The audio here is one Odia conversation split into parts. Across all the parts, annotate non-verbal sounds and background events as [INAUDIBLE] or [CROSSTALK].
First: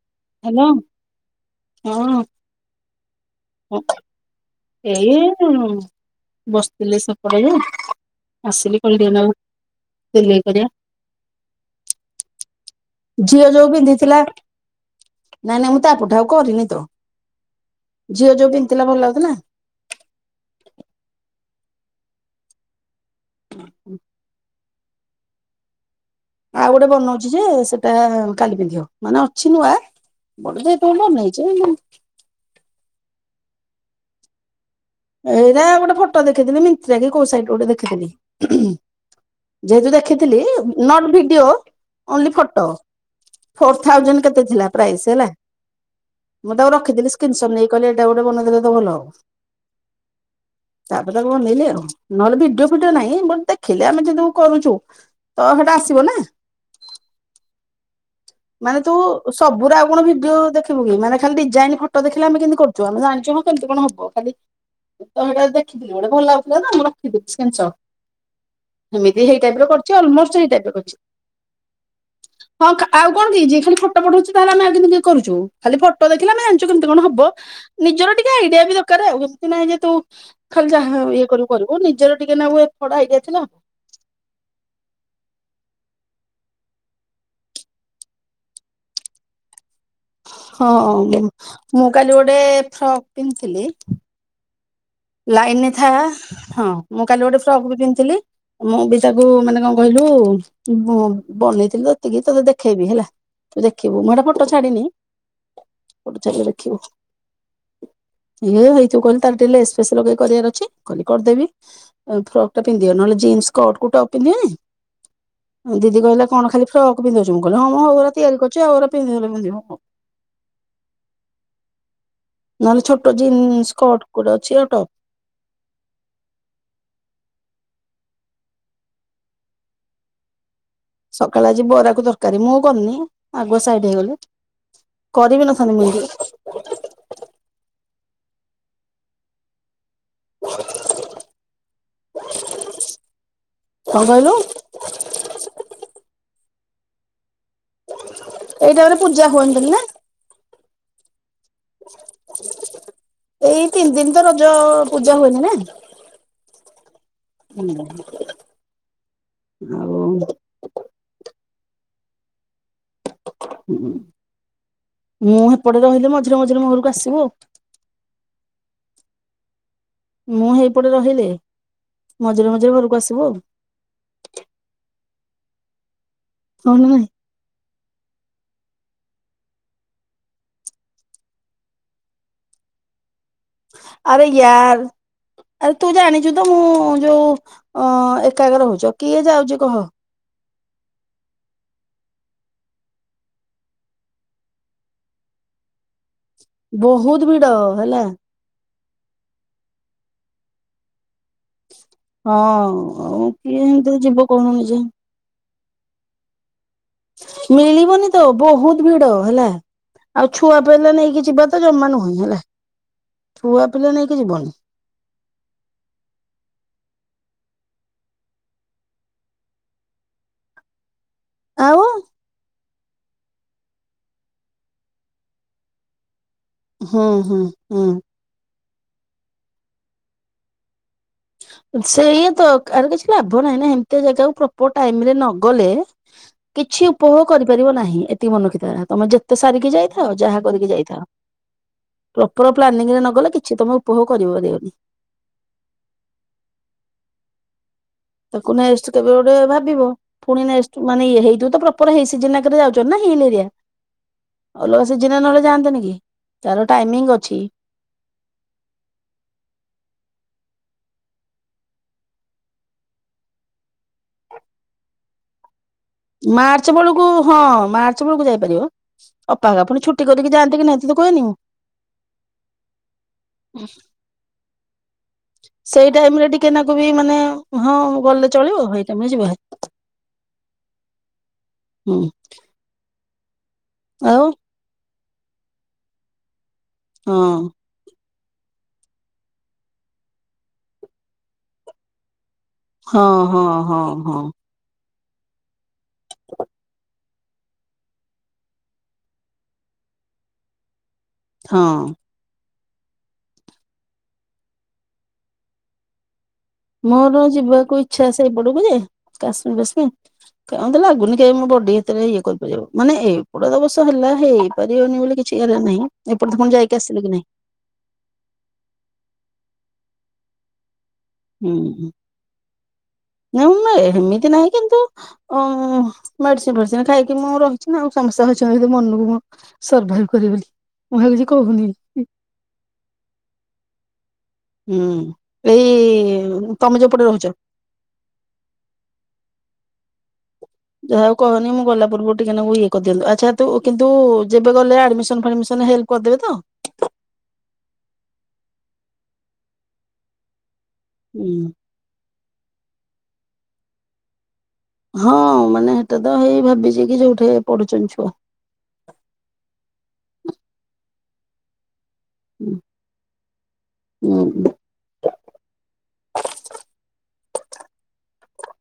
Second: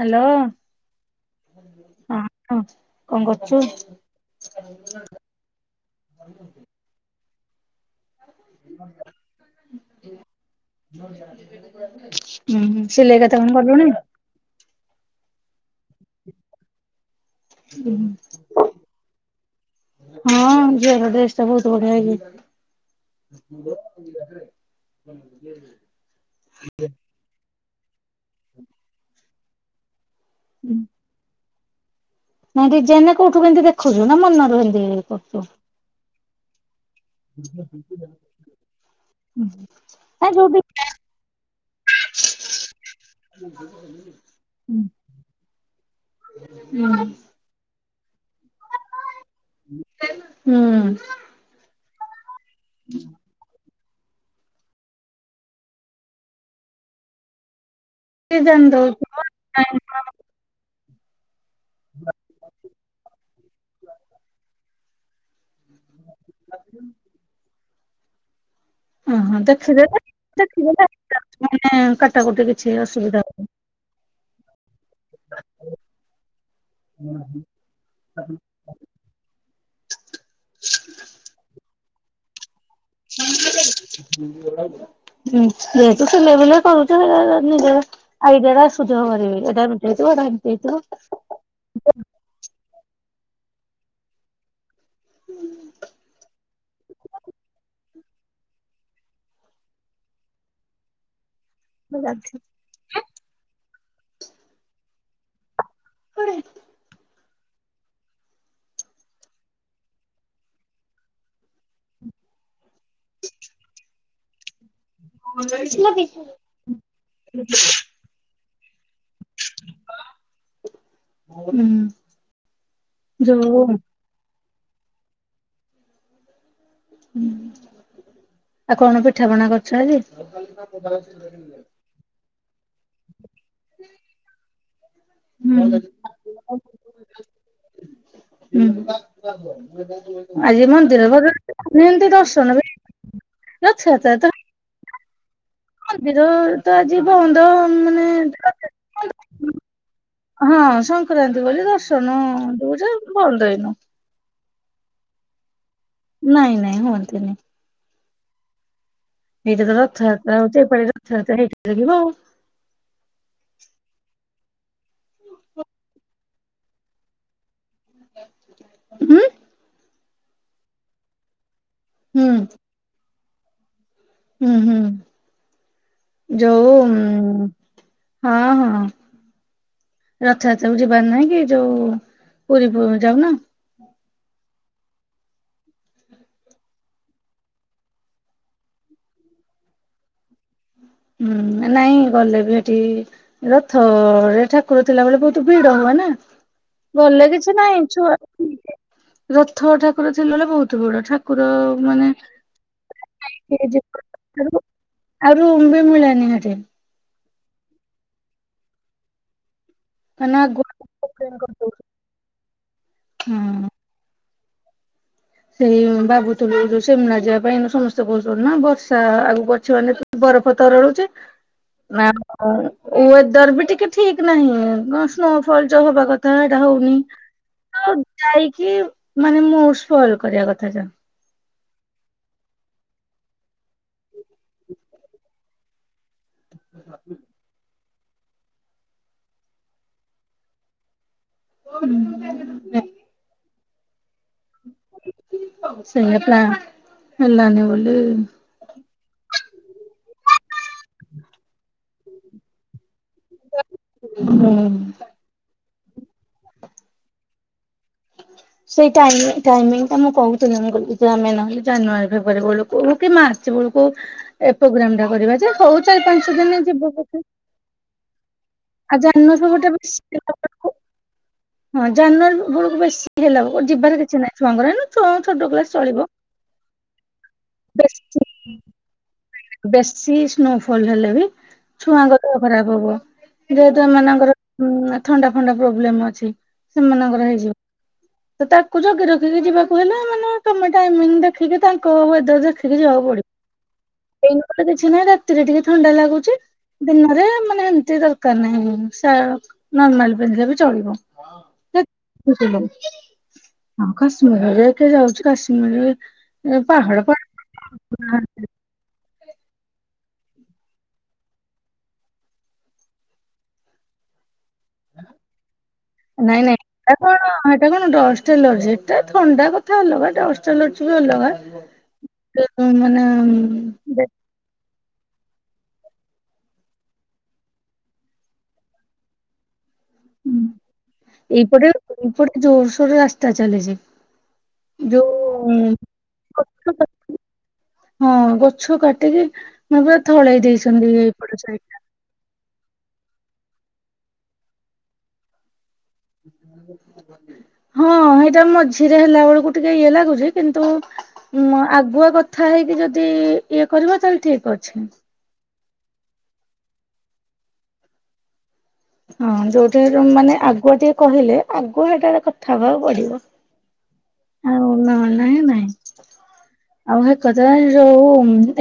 ହାଲୋ ହ୍ୟାଲୋ ହଁ ହ କଣ କରୁଚୁ। ହଁ, ଏଇ ବସିଥିଲି ସେପଟକୁ ଆସିଲି କଣ ଟିକେ ନାଗରୁ ସିଲେଇ କରିବା। ହୁଁ ହୁଁ। ସିଲେଇ କେତେ ଝିଅ କଣ ଯୋଉ କଲୁଣି? ପିନ୍ଧିଥିଲା ନାଇଁ ନାଇଁ ମୁଁ ତାପଠୁ ଆଉ କରିନିତ ଝିଅ ଯୋଉ ପିନ୍ଧିଥିଲା ଭଲ ଲାଗୁଥିଲା? ହଁ ଝିଅର ଡ୍ରେସଟା ବହୁତ୍ ବଢ଼ିଆ ହେଇଚି। [UNINTELLIGIBLE] ଆଉ ଗୋଟେ ବନଉଚିଯେ ସେଟା କାଲି ପିନ୍ଧିବ ମାନେ ଅଛି ନୂଆ ବଡ଼ [UNINTELLIGIBLE] [UNINTELLIGIBLE] ନାଇଁ ଡିଜାଇନ୍ କୋଉଠୁ କେମିତି ଦେଖୁଚୁ ନାମନରୁ ହେମିତି ଏଇରା ଗୋଟେ ଫଟୋ ଦେଖିଥିଲି ମିନ୍ତାକି କୋଉ ସାଇଟିରୁ ଗୋଟେ ଦେଖିଥିଲି। ଯେହେତୁ ନାଇଁ ଦେଖିଥିଲି ଯୋଉଠି not video only photo four thousand କେତେ ଥିଲା ପ୍ରାଇସ୍ ହେଲା ମୁଁ ତାକୁ ରଖିଥିଲି ସ୍କ୍ରିନ୍ ସଟ୍ ନେଇ କହିଲ ଏଇଟା ଗୋଟେ ବନେଇଦେଲେତ ଭଲ ହବ। ତାପରେ ହୁଁ। ତାକୁ ବନେଇଲି ଆଉ ନହେଲେ ଭିଡିଓ ଫିଡିଓ ନାହିଁ ବଟ୍ ଦେ ଖିଲେ ଆମେ ଯଦି କରୁଚୁ ତହେଟା ଆସିବନା। ଡିଜାଇନ ମାନେ ତୁ ଦଉଛୁ ସବୁର ଆଉ କଣ ଭି ଭିଡିଓ ଦେଖିବୁକି ମାନ ଖାଲି ଡିଜାଇନ୍ ଫଟୋ ଦେଖିଲେ ଆମେ କେମତି କରୁଚୁ ଆମେ ଜାଣିଚୁ କେମିତି କଣ ହବ ଖାଲି ତମେଟା ଦେଖିଥିଲି ଗୋଟେ ଭଲ ଲାଗୁଥିଲା ନା ମୁଁ ରଖିଦଉଛି ଚ୍ଛେଞ୍ଚ। ଏମିତି ହେ ଓହୋ ଟାଇପରେ କର୍ଚି ଦେଖିଦେଲେ ଅଲ ମୋଷ୍ଟ ସେଇ ଟାଇପର ଦେଖିଦେଲେ କରିଚି ମାନେ କାଟାକୁଟି କିଛି ହଁ କା ଆଉ ଅସୁବିଧା କଣ କି ଯି ଖାଲି ଫଟୋ ପଠଉଛି ତାହଲେ ଆମେ [UNINTELLIGIBLE] କରଛୁ ଖାଲି ଫଟୋ ଦେଖେଲେ ଆମେ ଜାଣିଚୁ କେମିତି କଣ ହବ। ନିଜର ଟିକେ ଆଇଡିଆ ବି ଦର କାରେ ଆଉ ଏମିତି ନାଇଁ ଯେ ତୁ ଖାଲି ଯାହା ଇଏ କରିବୁ କରିବୁ ନିଜର ଟିକେ ନାଉ ଏ ଫଡା ଆଇଡିଆ ଥିଲା। [INAUDIBLE] [UNINTELLIGIBLE] ହଁ ଏଇଟା ମୁଁ କାଲି ଗୋଟେ ଫ୍ରକ୍ ପିନ୍ଧିଥିଲି ଲାଇନ ରେ ଥା ହଁ ମୁଁ କାଲି ଗୋଟେ ଫ୍ରକ୍ ବି ପିନ୍ଧଥିଲି। ମୁଁ ବି ତାକୁ ମାନେ କଂ କହିଲୁ ବନେଇଥିଲି ଏମିତି [UNINTELLIGIBLE] ଦେଖେଇବି ହେଲା ତୁ ଦେଖିବୁ ମୁଁ ଏଟା ଫଟୋ ଛାଡିନି ଫଟ ଛାଡିଲେ ଦେଖିବୁ। [UNINTELLIGIBLE] ଲେସ୍ ଲଗେଇ କରିବାର ଅଛି କଲି କରିଦେବି ଆ ଫ୍ରକ୍ ଟା ପିନ୍ଧିବ ନହେଲେ ଜିନ୍ସ କଟ୍ କୁ ଟପ୍ ପିନ୍ଧିବେନି ମୋ ଦିଦି ହେଇଥିବ। କହିଲା କଣ ଖାଲି ଫ୍ରକ ପିନ୍ଧଉଛି ମୁଁ କହିଲି ହଁ ମୁଁ ଏଇଭଳିଆ ତିଆରି କରୁଚି ଆଉ ଏରା ପିିନ୍ଧିବ ନ ପିନ୍ଧିବ। ହୁଁ। ନହେଲେ ଛୋଟ ଯୋଉ ଜିନ୍ସ କଟ ଗୋଟେ ଅଛି ଆଉ ଟପ୍ ହୁଁ ଆଉ କଣ ପିଠାପଣା କରୁଚ ଆଜି। ସକାଳେ ଆଜି ବରାକୁ ଦରକାରୀ ମୁଁ କରିନେଇ। ଆଗୁଆ ସାଇଡ ହେଇଗଲେ କରିବି ହୁଁ ନଥାନ୍ତି ମୁଁ ହୁଁ। [UNINTELLIGIBLE] [INAUDIBLE] ଆଜି ମନ୍ଦିର [INAUDIBLE] ଇମିତି ଦର୍ଶନ [UNINTELLIGIBLE] ଆଛା କଣ ଆଛା କହିଲୁ ଆଛା। ମନ୍ଦିର ତ ଆଜି ବଅନ୍ଦ ଏଇ ଟାଇମ୍ ରେ ପୂଜା ହୁଅନ୍ତିନି ନା ହଁ ସଂକ୍ରାନ୍ତି ବୋଲି ଦର୍ଶନ ଦୁଉଜ ବନ୍ଦ ଏଇ ହେଇନ ତିନି ଦିନ ତ ରଜ ପୂଜା ହୁଏନି ନା। ନାଇଁ ନାଇଁ ହୁଅନ୍ତିନି। ହୁଁ। ଏଇଟା ତ ରଥଯାତ୍ରା ହଉଚି ଏଇପାଳି ରଥଯାତ୍ରା ହେ ଏଠେ ଦେଖିବ ଆଉ। ମୁଁ ହେପଟେ ରହିଲେ ମଝିରେ ମଝିରେ ମୋ ଘରକୁ ଆସିବୁ ଆଉ। ହୁଁ। ମୁଁ ହେଇପଟେ ରହିଲେ ମଝିରେ ମଝିରେ ଘରକୁ ଆସିବୁ ଆଉ। ହୁଁ ହୁଁ ହଁ ଯୋଉ ନା ନାଇଁ ହଁ ହଁ। ରଥଯାତ୍ରାକୁୁ ଯିବାର ନାହିଁ କି ଯୋଉ ପୁରୀ ପ ଯାଉନ? ଆରେ ୟାର୍ ଆରେ ତୁ ଜାଣିଛୁ ତ ମୁଁ ଯୋଉ ଅ ଏକା ଏକା ରହୁଚ କିଏ ଯାଉଚି କହ। ହୁଁ ନାଇଁ ଗଲେ ବି ହେଠିଇ ରଥରେ ଠାକୁର ଥିଲାବେଳେ ବହୁତ ଭିଡ ହୁଏ ନା। ବହୁତ ଗଲେ ଭିଡ କିଛି ନହିଁ ହେଲା ଛୁଆ ରଥ ଠାକୁର ଥିଲା ବେଳେ ବହୁତ ଭିଡ ଠା ଠାକୁର ମାନେ ହଁ କିଏ ଏମିତି ଯିବ କହୁନୁ ନିଜେ [UNINTELLIGIBLE] ଆଉ ରୁମ୍ ବି ମିଳେନି ହେଠି। ମିଳିବନି ତ ବହୁତ ଭିଡ ହେଲା। ଆଉ କାହିଁକିନା ଛୁଆ ପିଲା ନେଇକି ଯିବା ତ ଆଗୁଆ ଜମା ନୁହେଁ ହେଲା ହଁ ଛୁଆ ପିଲା ନେଇକି ଯିବନି। ସେଇ ଭାବୁଥୁଲୁ ଯୋଉ ସେମିନାର ଯିବା ପାଇଁ ସମସ୍ତେ କହୁଛନ୍ତି ନା ବର୍ଷା ଆଗକୁ ଅଛି ମାନେ ବରଫ ତରଳୁଛି ଆଉ ନା [INAUDIBLE] ୱେଦର ବି ଟିକେ ଠିକ ନାହିଁ, କଣ ସ୍ନୋଫଲ ଯୋ ହବା କଥା ତ ଏଟା ହଉନି। ହୁଁ ହୁଁ ହୁଁ ତ ଯାଇକି ମାନେ ମୁଡ଼ ସ୍ପଏଲ କରିବା କଥା। ସେଇଆ ତ, ଆରେ କିଛି ଲାଭ ନାହିଁ ନା ଏମିତିଆ ଜାଗାକୁ ପ୍ରପର ଟାଇମରେ ନଗଲେ। [INAUDIBLE] କିଛି ଉପଭୋଗ କରିପାରିବ ନାହିଁ। ଏତିକି ମନେ ରଖିଥା ତମେ ଯେତେ ସାରିକି ଯାଇ ଥାଅ ଯାହା କରିକି ଯାଇ ଥାଅ। ପ୍ରପର ପ୍ଲାନିଂ ରେ ନଗଲେ କିଛି ତମେ ଉପଭୋଗ କରିପାରିବନି। ସେୟା ପ୍ଲା ହେଲାନି ବୋଲି ତାକୁ ନେକ୍ସଟ କେବେ ଗୋଟେ ଭାବିବ। ପୁଣି ନେକ୍ସଟ ମାନେ ଇଏ ହେଇଯିବ ତ ପ୍ରପର ହେଇ ସିଜିନ ରାକରେ ଯାଉଛ [UNINTELLIGIBLE] ହିଲ ଏରିଆ। ହୁଁ। ଅଲଗା ସିଜିନରେ ନହେଲେ ଯାଆନ୍ତେନି କି, ତାର ଟାଇମିଙ୍ଗ ଅଛି। ସେଇ ଟାଇମିଙ୍ଗ ଟାଇମିଙ୍ଗ ଟା ମୁଁ କହୁଥିଲି ଆମେ ନହେଲେ ଜାନୁଆରୀ, ଫେବୃୟାରୀ ବେଳକୁ ହଉ କି ମାର୍ଚ୍ଚ ବେଳକୁ ଏ ପ୍ରୋଗ୍ରାମ ଟା କରିବା ଯେ ହଉଛି ମାର୍ଚ୍ଚ ବେଳକୁ ହଁ ମାର୍ଚ୍ଚ ବେଳକୁ ଯାଇପାରିବ। ଆଉ ଜାନୁଆରୀ ଅପା ହେକା ଫେବୃଆରୀ ପୁଣି ଛୁଟି ବେଶୀ କରିକି ଯାଆନ୍ତି କି ନାହିଁ ତତେ କୁହେନି ମୁଁ। ହଁ ଜାନୁଆରୀ ବେଳକୁ ବେଶୀ ହେଲା ଯିବାର କିଛି ନାହିଁ। ଛୁଆଙ୍କର ଏଇନା ଛୋଟ କ୍ଲାସ ସେଇ ଚଳିବ। ଟାଇମ ରେ ଟିକେ ନାଁ କୁ ବି ମାନେ ହଁ ବେଶୀ ଗଲେ ଚଳିବ ହେଇ ଟାଇମ୍ ରେ ଯିବ ଭାରି। ବେଶୀ ସ୍ନୋ ଫଲ ହେଲେ ବି ହୁଁ ଛୁଆଙ୍କ ଖରାପ ହବ। ଯେହେତୁ ଆଉ ଏମାନଙ୍କର ହୁଁ ଥଣ୍ଡା ଫଣ୍ଡା ପ୍ରୋବ୍ଲେମ ଅଛି ହଁ ସେମାନଙ୍କର ହେଇଯିବ। ତ ତାକୁ ଜଗି ରଖିକି ଯିବାକୁ ହେଲେ, ମାନେ ତମେ ଟାଇମିଙ୍ଗ ଦେଖିକି ତାଙ୍କ ୱେଦର୍ ରେ ଦେଖିକି ଯିବାକୁ ହଁ ହଁ ହଁ ହଁ ପଡିବ। ଏଇନିକା ତ କିଛି ନାହିଁ ରାତିରେ ଟିକେ ଥଣ୍ଡା ଲାଗୁଛି। ଦିନରେ ମାନେ ଏମତି ଦରକାର ନାହିଁ ସା ନର୍ମାଲ ପିନ୍ଧିଲେ ବି ଚଳିବ। ହଁ। ବୁଝିଲୁ? ହଁ, କାଶ୍ମୀରରେ କିଏ ଯାଉଛି କାଶ୍ମୀର ରେ ମୋର ଯିବାକୁ ଇଚ୍ଛା ସେଇ ଏପଟକୁ ଯେ କାଶ୍ମୀର ଫାସମୀର କାଇଁ ମତେ ଲାଗୁନି କେ ମୋ ବଡି ଏତେ ଇଏ କରିପାରିବ। ମାନେ ଏଗୁଡା ଅବଶ୍ୟ ହେଲା ହେଇ ପାରିବନି ବୋଲି କିଛି ହେଲା ନାହିଁ ଏପଟେ ତ ପୁଣି ଯାଇକି ଆସିଲୁ କି ନାଇଁ? ହଁ ହେଟା କଣ ଡଷ୍ଟ ଡଷ୍ଟଏଲର୍ଜି। ଏଟା ଥଣ୍ଡା କଥା ଅଲଗା ଡଷ୍ଟ ଏଲର୍ଜି ବି ଅଲଗା ହୁଁ। ତ ମାନେ ନାଇଁ ଦେ- ହେମିତି ନାହିଁ କିନ୍ତୁ ଓ ହଁ ମେଡିସିନ ଫେଡିସିନ ଖାଇକି ମୁଁ ରହିଛି ନା ଆଉ ସମସ୍ତେ ଭାବୁଛନ୍ତି ମନକୁ ମୁ ସର୍ଭାଇଭ କରି ଗଲି ମୁଁ ହେରା କିଛି କହୁନି। ଏପଟେ ଜୋରସୋର ରେ ରାସ୍ତା ଚାଲିଚି। ହୁଁ, ଏଇ ଗଛ ତମେ କା- ଯଉ ପଟେ ରହୁଚ? ହଁ, ଗଛ କାଟିକି ମାନେ ପୁରା ଥଳେଇ ଦେଇଛ ଯାହା ହଉ କହନି ମୁଁ ଗଲା ପୁର୍ବରୁ ଟିକେ ନାଗୁ ଇଏ କରି ଦିଅନ୍ତୁ। ଆଚ୍ଛା ତୁ କିନ୍ତୁ ଯେବେ ଗଲେ ଆଡମିସନ ଫାଡମିସନ ହେଲ୍ପ କରିଦେବେ ତ? [UNINTELLIGIBLE] ହଁ, ହେଇଟା ମଝିରେ ହେଲା ବେଳକୁ ଟିକେ ଇଏ ଲାଗୁଛି। କିନ୍ତୁ ଆଗୁଆ କଥା ହେଇକି ଯଦି ଇଏ କରିବ ତାହେଲେ ଠିକ୍ ଅଛି। ହଁ ମାନେ ହେଟା ତ ହେଇ ଭାବିଛି କି ଯୋଉଠି ପଢୁଛନ୍ତି ଛୁଆ। ହଁ ଯୋଉଠି ହେଲେ ମାନେ ଆଗୁଆ ଟିକେ କହିଲେ, ଆଗୁଆ ହେଟା ରେ କଥା ହବାକୁ ପଡିବ। ହୁଁ। ଆଉ ନହେଲେ ନାଇଁ ନାଇଁ। ଆଉ ହେ କଥା ଯଉ,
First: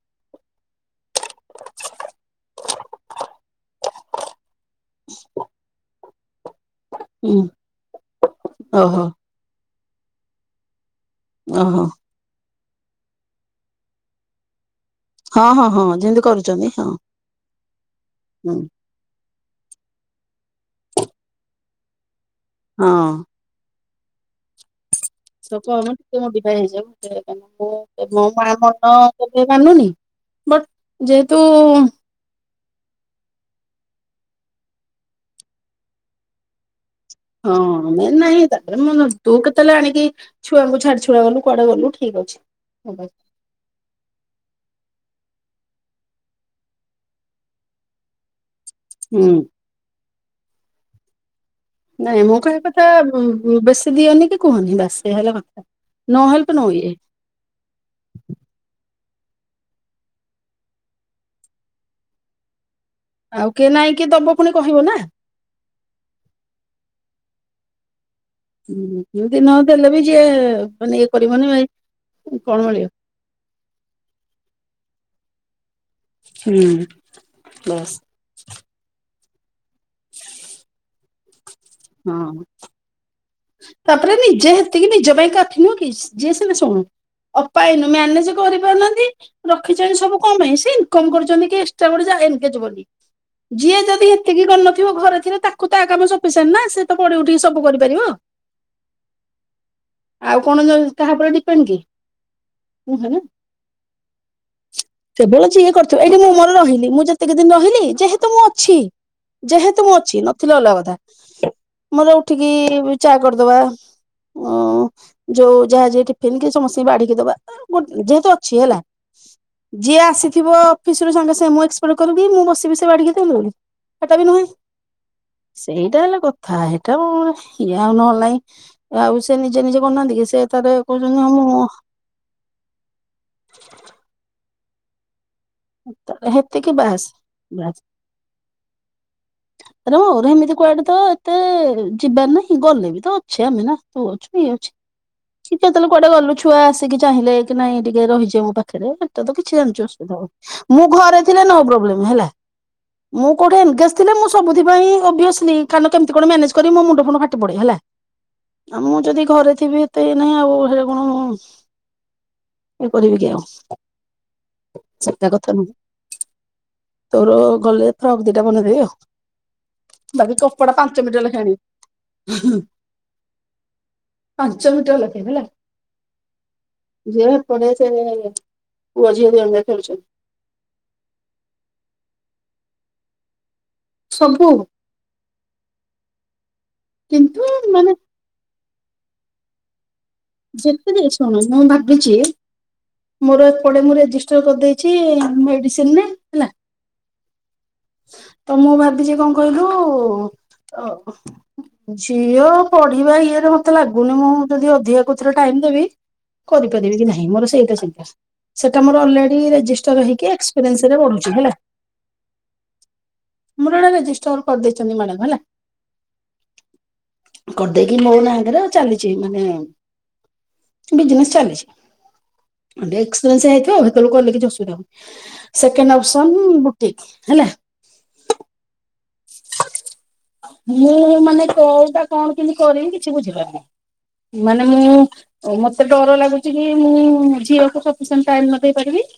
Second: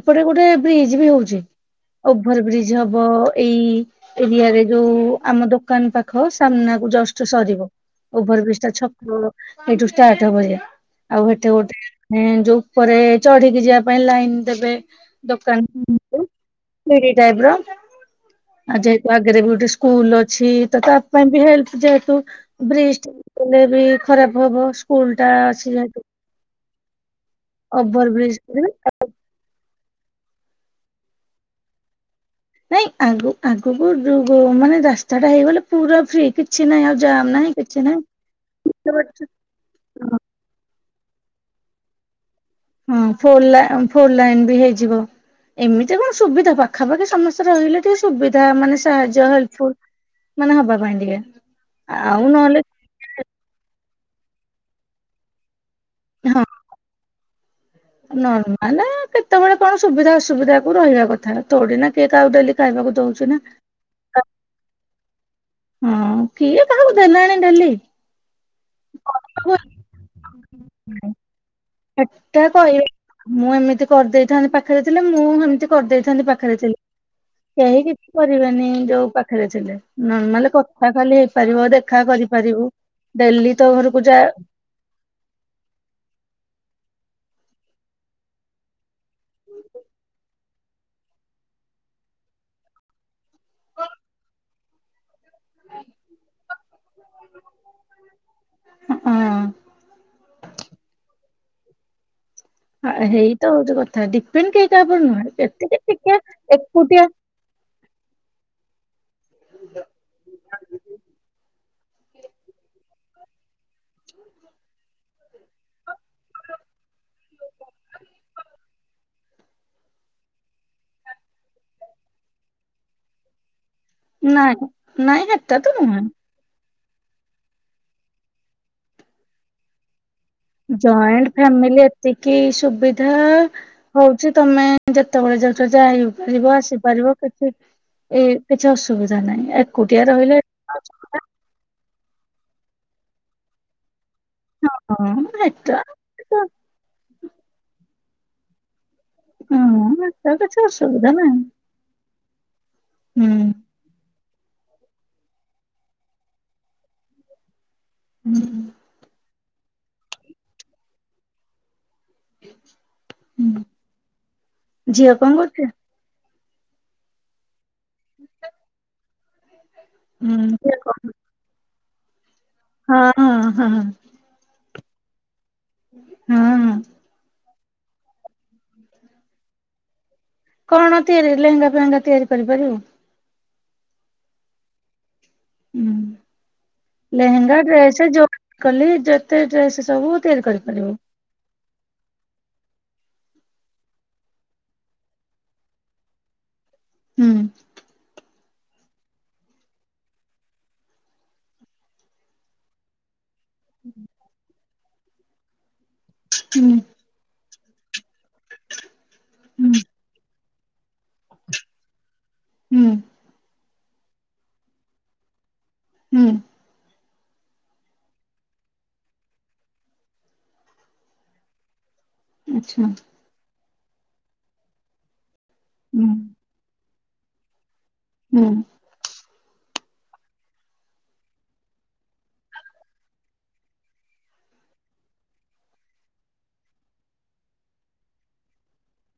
ଏପଟେ ଗୋଟେ ବ୍ରିଜ ବି ହଉଛି। ଓଭର ବ୍ରିଜ୍ ହବ ଏଇ ଏରିଆରେ, ଯୋଉ ଆମ ଦୋକାନ ପାଖ ସାମ୍ନାକୁ ଜଷ୍ଟ୍। ସ ହୁଁ ସରିବ ଓଭର ବ୍ରିଜ୍ ଟା ଓହୋ ଛକ ଏଇଠୁ ଷ୍ଟାର୍ଟ ହବ ଯେଏ ଆଉ ହେଠୁ ଗୋଟେ। ଓହୋ ହୁଁ ଯୋଉ ଉପରେ ଚଢିକି ଯିବା ପାଇଁ ଲାଇନ୍ ଦେବେ। ହଁ ହଁ ହଁ ଯେମିତି ଦୋକାନ କରୁଛନ୍ତି ହଁ ବିରି ଟାଇପ୍ ର ଆ ଯେହେତୁ ଆଗରେ ବି ଗୋଟେ ସ୍କୁଲ ଅଛି ତ ତା ପାଇଁ ବି ହେଲ୍ପ ଯେହେତୁ ହଁ। ବ୍ରିଜ୍ କଲେ ବି ଖରାପ୍ ହବ। ସ୍କୁଲ ଟା ଅଛି ସୋକ ହବନି ଯେହେତୁ ଟିକେ ମୋ ଡିଫାଏ ହେଇଯାଉ କଁ ମୁଁ ଓଭର ମୋ ବ୍ରିଜ ମା କରିବେ ମନ। କେବେ ମନୁନି ବଟ୍ ଯେହେତୁ ନାଇଁ ଆଗ ଆଗକୁ ଯୋ ମାନେ ରାସ୍ତା ଟା ହେଇଗଲେ ପୁରା ଫ୍ରି। କିଛି ନାଇଁ ଆଉ ଯାମ୍ ନାହିଁ। ହଁ କିଛି ନାହିଁ। ନାଇଁ ନାଇଁ ତାପରେ ମୁଁ ତୁ କେତେ ତାହେଲେ ଆଣିକି ଛୁଆଙ୍କୁ ଛାଡି ଛୁଡ଼ା ଗଲୁ କୁଆଡେ ଗଲୁ ଠିକ୍ ଅଛି ହଁ। ଫୋର ଲା ଫୋର ଲାଇନ୍ ବି ହେଇଯିବ। ଏମିତି କଣ ସୁବିଧା ପାଖାପାଖି ସମସ୍ତେ ରହିଲେ ଟିକେ ସୁବିଧା ମାନେ ସାହାଯ୍ୟ ହୁଁ ହେଲ୍ଫ ଫୁଲ ମାନେ ହବା ପାଇଁ ଟିକେ। ନାଇଁ ଆଉ ମୋ ନହେଲେ କହିବା କଥା ବେଶୀ ଦିଅନି କି କୁହନି ବାସ ଏଇଆ ହେଲା କଥା। ନୋ ହେଲ୍ପ ନୋ ଇଏ। ନର ମାନେ କେତେବେଳେ କଣ ସୁବିଧା ଅସୁବିଧା କୁ ରହିବା କଥା ତୋଡି ନା କିଏ କାହାକୁ ଡେଲି ଖାଇବାକୁ ଦଉଚି। ଆଉ କିଏ ନାଇଁକି କିଏ ଦବ ପୁଣି କହିବ ନା। ହଁ କିଏ କାହାକୁ ଦେଲାଣି ଡେଲି। ହୁଁ ଦିନ ଅଧେ ଦେଲେ ବି ଯିଏ ମାନେ ଇଏ କରିବନି ଭାଇ। ହେଟା କଣ ମିଳିବ କହିବେ ମୁଁ ଏମିତି କରିଦେଇଥାନ୍ତି ପାଖରେ ଥିଲେ ମୁଁ ଏମିତି କରଦେଇ ଥାନ୍ତି ପାଖରେ ହୁଁ ଥିଲେ କେହି ବାସ୍ କି କରିବେନି ଯୋଉ ପାଖରେ ଥିଲେ ନର୍ମାଲି କଥା ଖାଲି ହେଇପାରିବ ଦେ ଦେଖା ହଁ। କରିପାରିବୁ ଡେଲି ତ ଘରକୁ ଯା ଏତିକି ନିଜ ପାଇଁ କାଫି ନୁହ କି ଯିଏ ସିନା ଶୁଣୁ ଅପା ଇନୁ ମ୍ୟାନେଜେ କରିପାରୁନାହାନ୍ତି। ରଖିଚନ୍ତି ସବୁ ଙ୍କ ପାଇଁ ସେ ଇନକମ କରୁଚନ୍ତି ଏକ୍ସଟ୍ରା ଗୋଟେ ଯା ଏନ୍ ଗେଜ୍ ବୋଲି। ଯିଏ ଯଦି ହେତିକି କରିନଥିବ ଘରେଥିରେ ତାକୁ ତା କାମ ସଫିସେଣ୍ଟ୍। ତେ ନା ସେ ତ ପଡ଼ି ଉଠିକି ସବୁ କରିପାରିବ ହଁ ଆଉ କଣ ଦବ କାହା ଉପରେ ଡିପେଣ୍ଟ୍ କି? ଆ ନୁହେଁ ନା ହେଇତ ହଉଚି କଥା ଡିପେଣ୍ଡ କେହି କାହା ଉପରେ ନୁହେଁ ଏତିକି ଟିକେ ଏକୁଟିଆ ଏତିକି ଦିନ୍ ରହିଲି ଯେହେତୁ ମୁଁ ଅଛି ଯେହେତୁ ମୁଁ ଅଛି ନଥିଲେ ଅଲଗା କଥା। ମୋର ଉଠିକି ବୁ ଚା କରିଦବା ଓଉଁ ଯୋଉ ଯାହା ଯେ ଟିଫିନ୍ କି ସମସ୍ତେ ବାଢିକି ଦବା ଅ ଗୋ ଯେହେତୁ ଅଛି ହେଲା। ଯିଏ ଆସିଥିବ ଅଫିସ ରୁ ସାଙ୍ଗେ ସାଙ୍ଗେ ମୁଁ ଏକ୍ସପେକ୍ଟ କରିବି ମୁଁ ବସିବି ସେ ବାଡିକି ଦିଅନ୍ତୁ ବୋଲି ସେଟା ବି ନୁହେଁ ନାଇଁ ନାଇଁ ହେଟା ତ ସେଇଟା ନୁହେଁ। ହେଲା କଥା ହେଟା ଇଏ ଆଉ ନହେଲା ନାଇଁ ଆଉ ସେ ନିଜେ ନିଜେ କରୁନାହାନ୍ତି କି ସେ ତାରେ କହୁଛନ୍ତି ହଁ ଯଏଣ୍ଟ ମୁଁ ଫ୍ୟାମିଲି ଏତିକି ସୁବିଧା ହଉଚି ତମେ ଯେତେବେଳେ ଯଉଟା ଯାଇପାରିବ ହେତିକି ବାସ୍ ଆସିପାରିବ କିଛି ବାସ୍ ଏଇ କିଛି ଅସୁବିଧା ନାହିଁ ଏକୁଟିଆ ରହିଲେ ତେ ଯିବାର୍ ନାହିଁ ଗଲେ ବି ତ ଛେ ଆମେ ନା ତୁ ଅଛୁ ଇଏ ଅଛି ହଁ ଠି ହେଟା କେତେଲ କୁଆଡେ ଗଲୁ ଛୁ ଛୁଆ ଆସିକି ଚାହିଁଲେ କି ନାଇଁ ଟିକେ ରହିଯିଅ ମୋ ପାଖେରେ ଏଟା ତ କିଛି ଆଞ୍ଜି ହଁ ଅସୁବିଧା ହେଟା ହବନି। କିଛି ମୁଁ ଅସୁବିଧା ଘରେ ନାହିଁ। ଥିଲେ ନୋ ପ୍ରୋବ୍ଲେମ୍ ହେଲା ହୁଁ ମୁଁ କୋଠେ ଏଙ୍ଗେଜ୍ ଥିଲେ ମୁଁ ସବୁଥି ପାଇଁ ଓବିଓସ୍ଲି କାରନ କେମତି କଣ ମ୍ୟାନେଜ୍ କରି ମୋ ମୁଣ୍ଡ ଫୁଣ୍ଡ ଫାଟି ପଡେଇ ହେଲା। ହୁଁ। ମୁଁ ଯଦି ଘରେ ଥିବି ଏତେ ଇଏ ନାହିଁ ଆଉ ହେରା କଣ। ଏ କରିବି କି ହୁଁ ଆଉ। ଝିଅ ସେଟା କଣ କଥା କରୁଛି? ନୁହଁ। ତୋର ଗଲେ ଫ୍ରକ୍ ଦିଟା ବନେଇଦେବି ଆଉ। ବାକି ହୁଁ କପଡ଼ା ଝିଅ କଣ ପାଞ୍ଚ ମିିଟର ଲେଖା ଆଣିବି। ହଁ ହଁ ହଁ ହଁ। ପାଞ୍ଚ ମିଟର ଲାଖେ ହେଲା। ହଁ ହଁ ଯେ ପଡିଆ ସେଲରେ ପୁଅ ଝିଅ ଦିଜଣ ଯାକ ଖେଳୁଛନ୍ତି। କଣ ତିଆରି ଲେହେଙ୍ଗା ଫେହେଙ୍ଗା ତିଆରି କରିପାରିବୁ? ସବୁ। ହୁଁ କିନ୍ତୁ ଲେହେଙ୍ଗା ମାନେ ଡ୍ରେସେ ଯୋଉ କଲି ଯେତେ ଡ୍ରେସ୍ ସବୁ। ତିଆରି କରିପାରିବୁ। ଯେମିତି ଶୁଣ ମୁଁ ଭାବିଛି। ମୋର ଏପଡେ ମୁଁ ରେଜିଷ୍ଟର କରିଦେଇଛି ମେଡିସିନରେ ହେଲା। ହୁଁ। ତ ମୁଁ ଭାବିଛି କଣ କହିଲୁ ଅ ଝିଅ ପଢିବା ଇଏରେ ମତେ ଲାଗୁନି ମୁଁ ଯଦି ଅଧିକା କୋଉଥିରେ ଟାଇମ୍ ଦେବି ହୁଁ କରିପାରିବି କି ନାହିଁ ମୋର ସେଇଟା ଚିନ୍ତା। ସେଟା ମୋର ଅଲରେଡି ହୁଁ ରେଜିଷ୍ଟର ହେକି ଏକ୍ସପିରିଏନ୍ସ ରେ ବଢୁଛି ହେଲା। ହୁଁ ମୋର ଏଟା ରେଜିଷ୍ଟର କରିଦେଇଛନ୍ତି ମାଡାମ୍ ହେଲା। ହୁଁ କରିଦେଇକି ମୋ ନାକୀରେ ନା ଚାଲିଛି ମାନେ। ବିଜନେସ୍ ଚାଲିଛି। ଆଚ୍ଛା ଆଡେ ଏକ୍ସପେନ୍ସ ହେଇଥିବ ହେତେବେଲକୁ କଲେ କିଛି ଅସୁବିଧା ହବନି ସେକେଣ୍ଡ ହୁଁ। ଅପ୍ସନ୍ ବୁ ଟିକ୍ ହେଲା। ହୁଁ। ମୁଁ ମାନେ କଉଟା କଣ କେମି କରିବି କିଛି ବୁଝିପାରୁନି। ମାନେ ମୁଁ। ଓ ମତେ ଡର ଲାଗୁଛି କି ମୁଁ ଝିଅକୁ ସପିସେଣ୍ଟ ଟାଇମ୍ ନ ଦେଇ ପାରିବି।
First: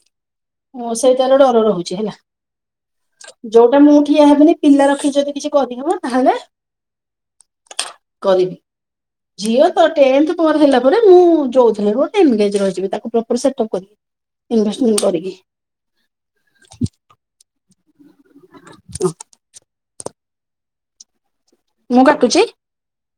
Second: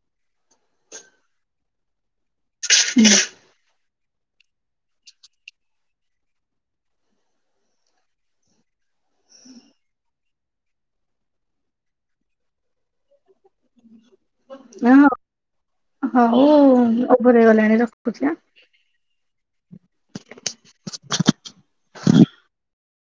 ମୁଁ ସେଇଟାର ଡର ରହୁଛି ହେଲା। ହୁଁ। ଯୋଉଟା ମୁଁ ଠିଆ ହେବିନି ପିଲା ରଖି ଯଦି କିଛି କରିହେବ ତାହେଲେ। କରିବି। ଝିଅ ତ ଅଟେ ଏମିତି କୁଆଁରୀ ହେଲା ପରେ ମୁଁ ଯୋଉ ଥିଲେ ଗୋଟେ ଏନଷ୍ଟ ରହିଯିବି ତାକୁ ପ୍ରପର ସେଟପ୍ କରିକି ଇନଭେଷ୍ଟମେଣ୍ଟ କରିକି। ହୋଉ ଓଭର ହେଇ ଗଲାଣି ରଖୁଛି। ଆଁ। ହଁ। ମୁଁ କାଟୁଚି।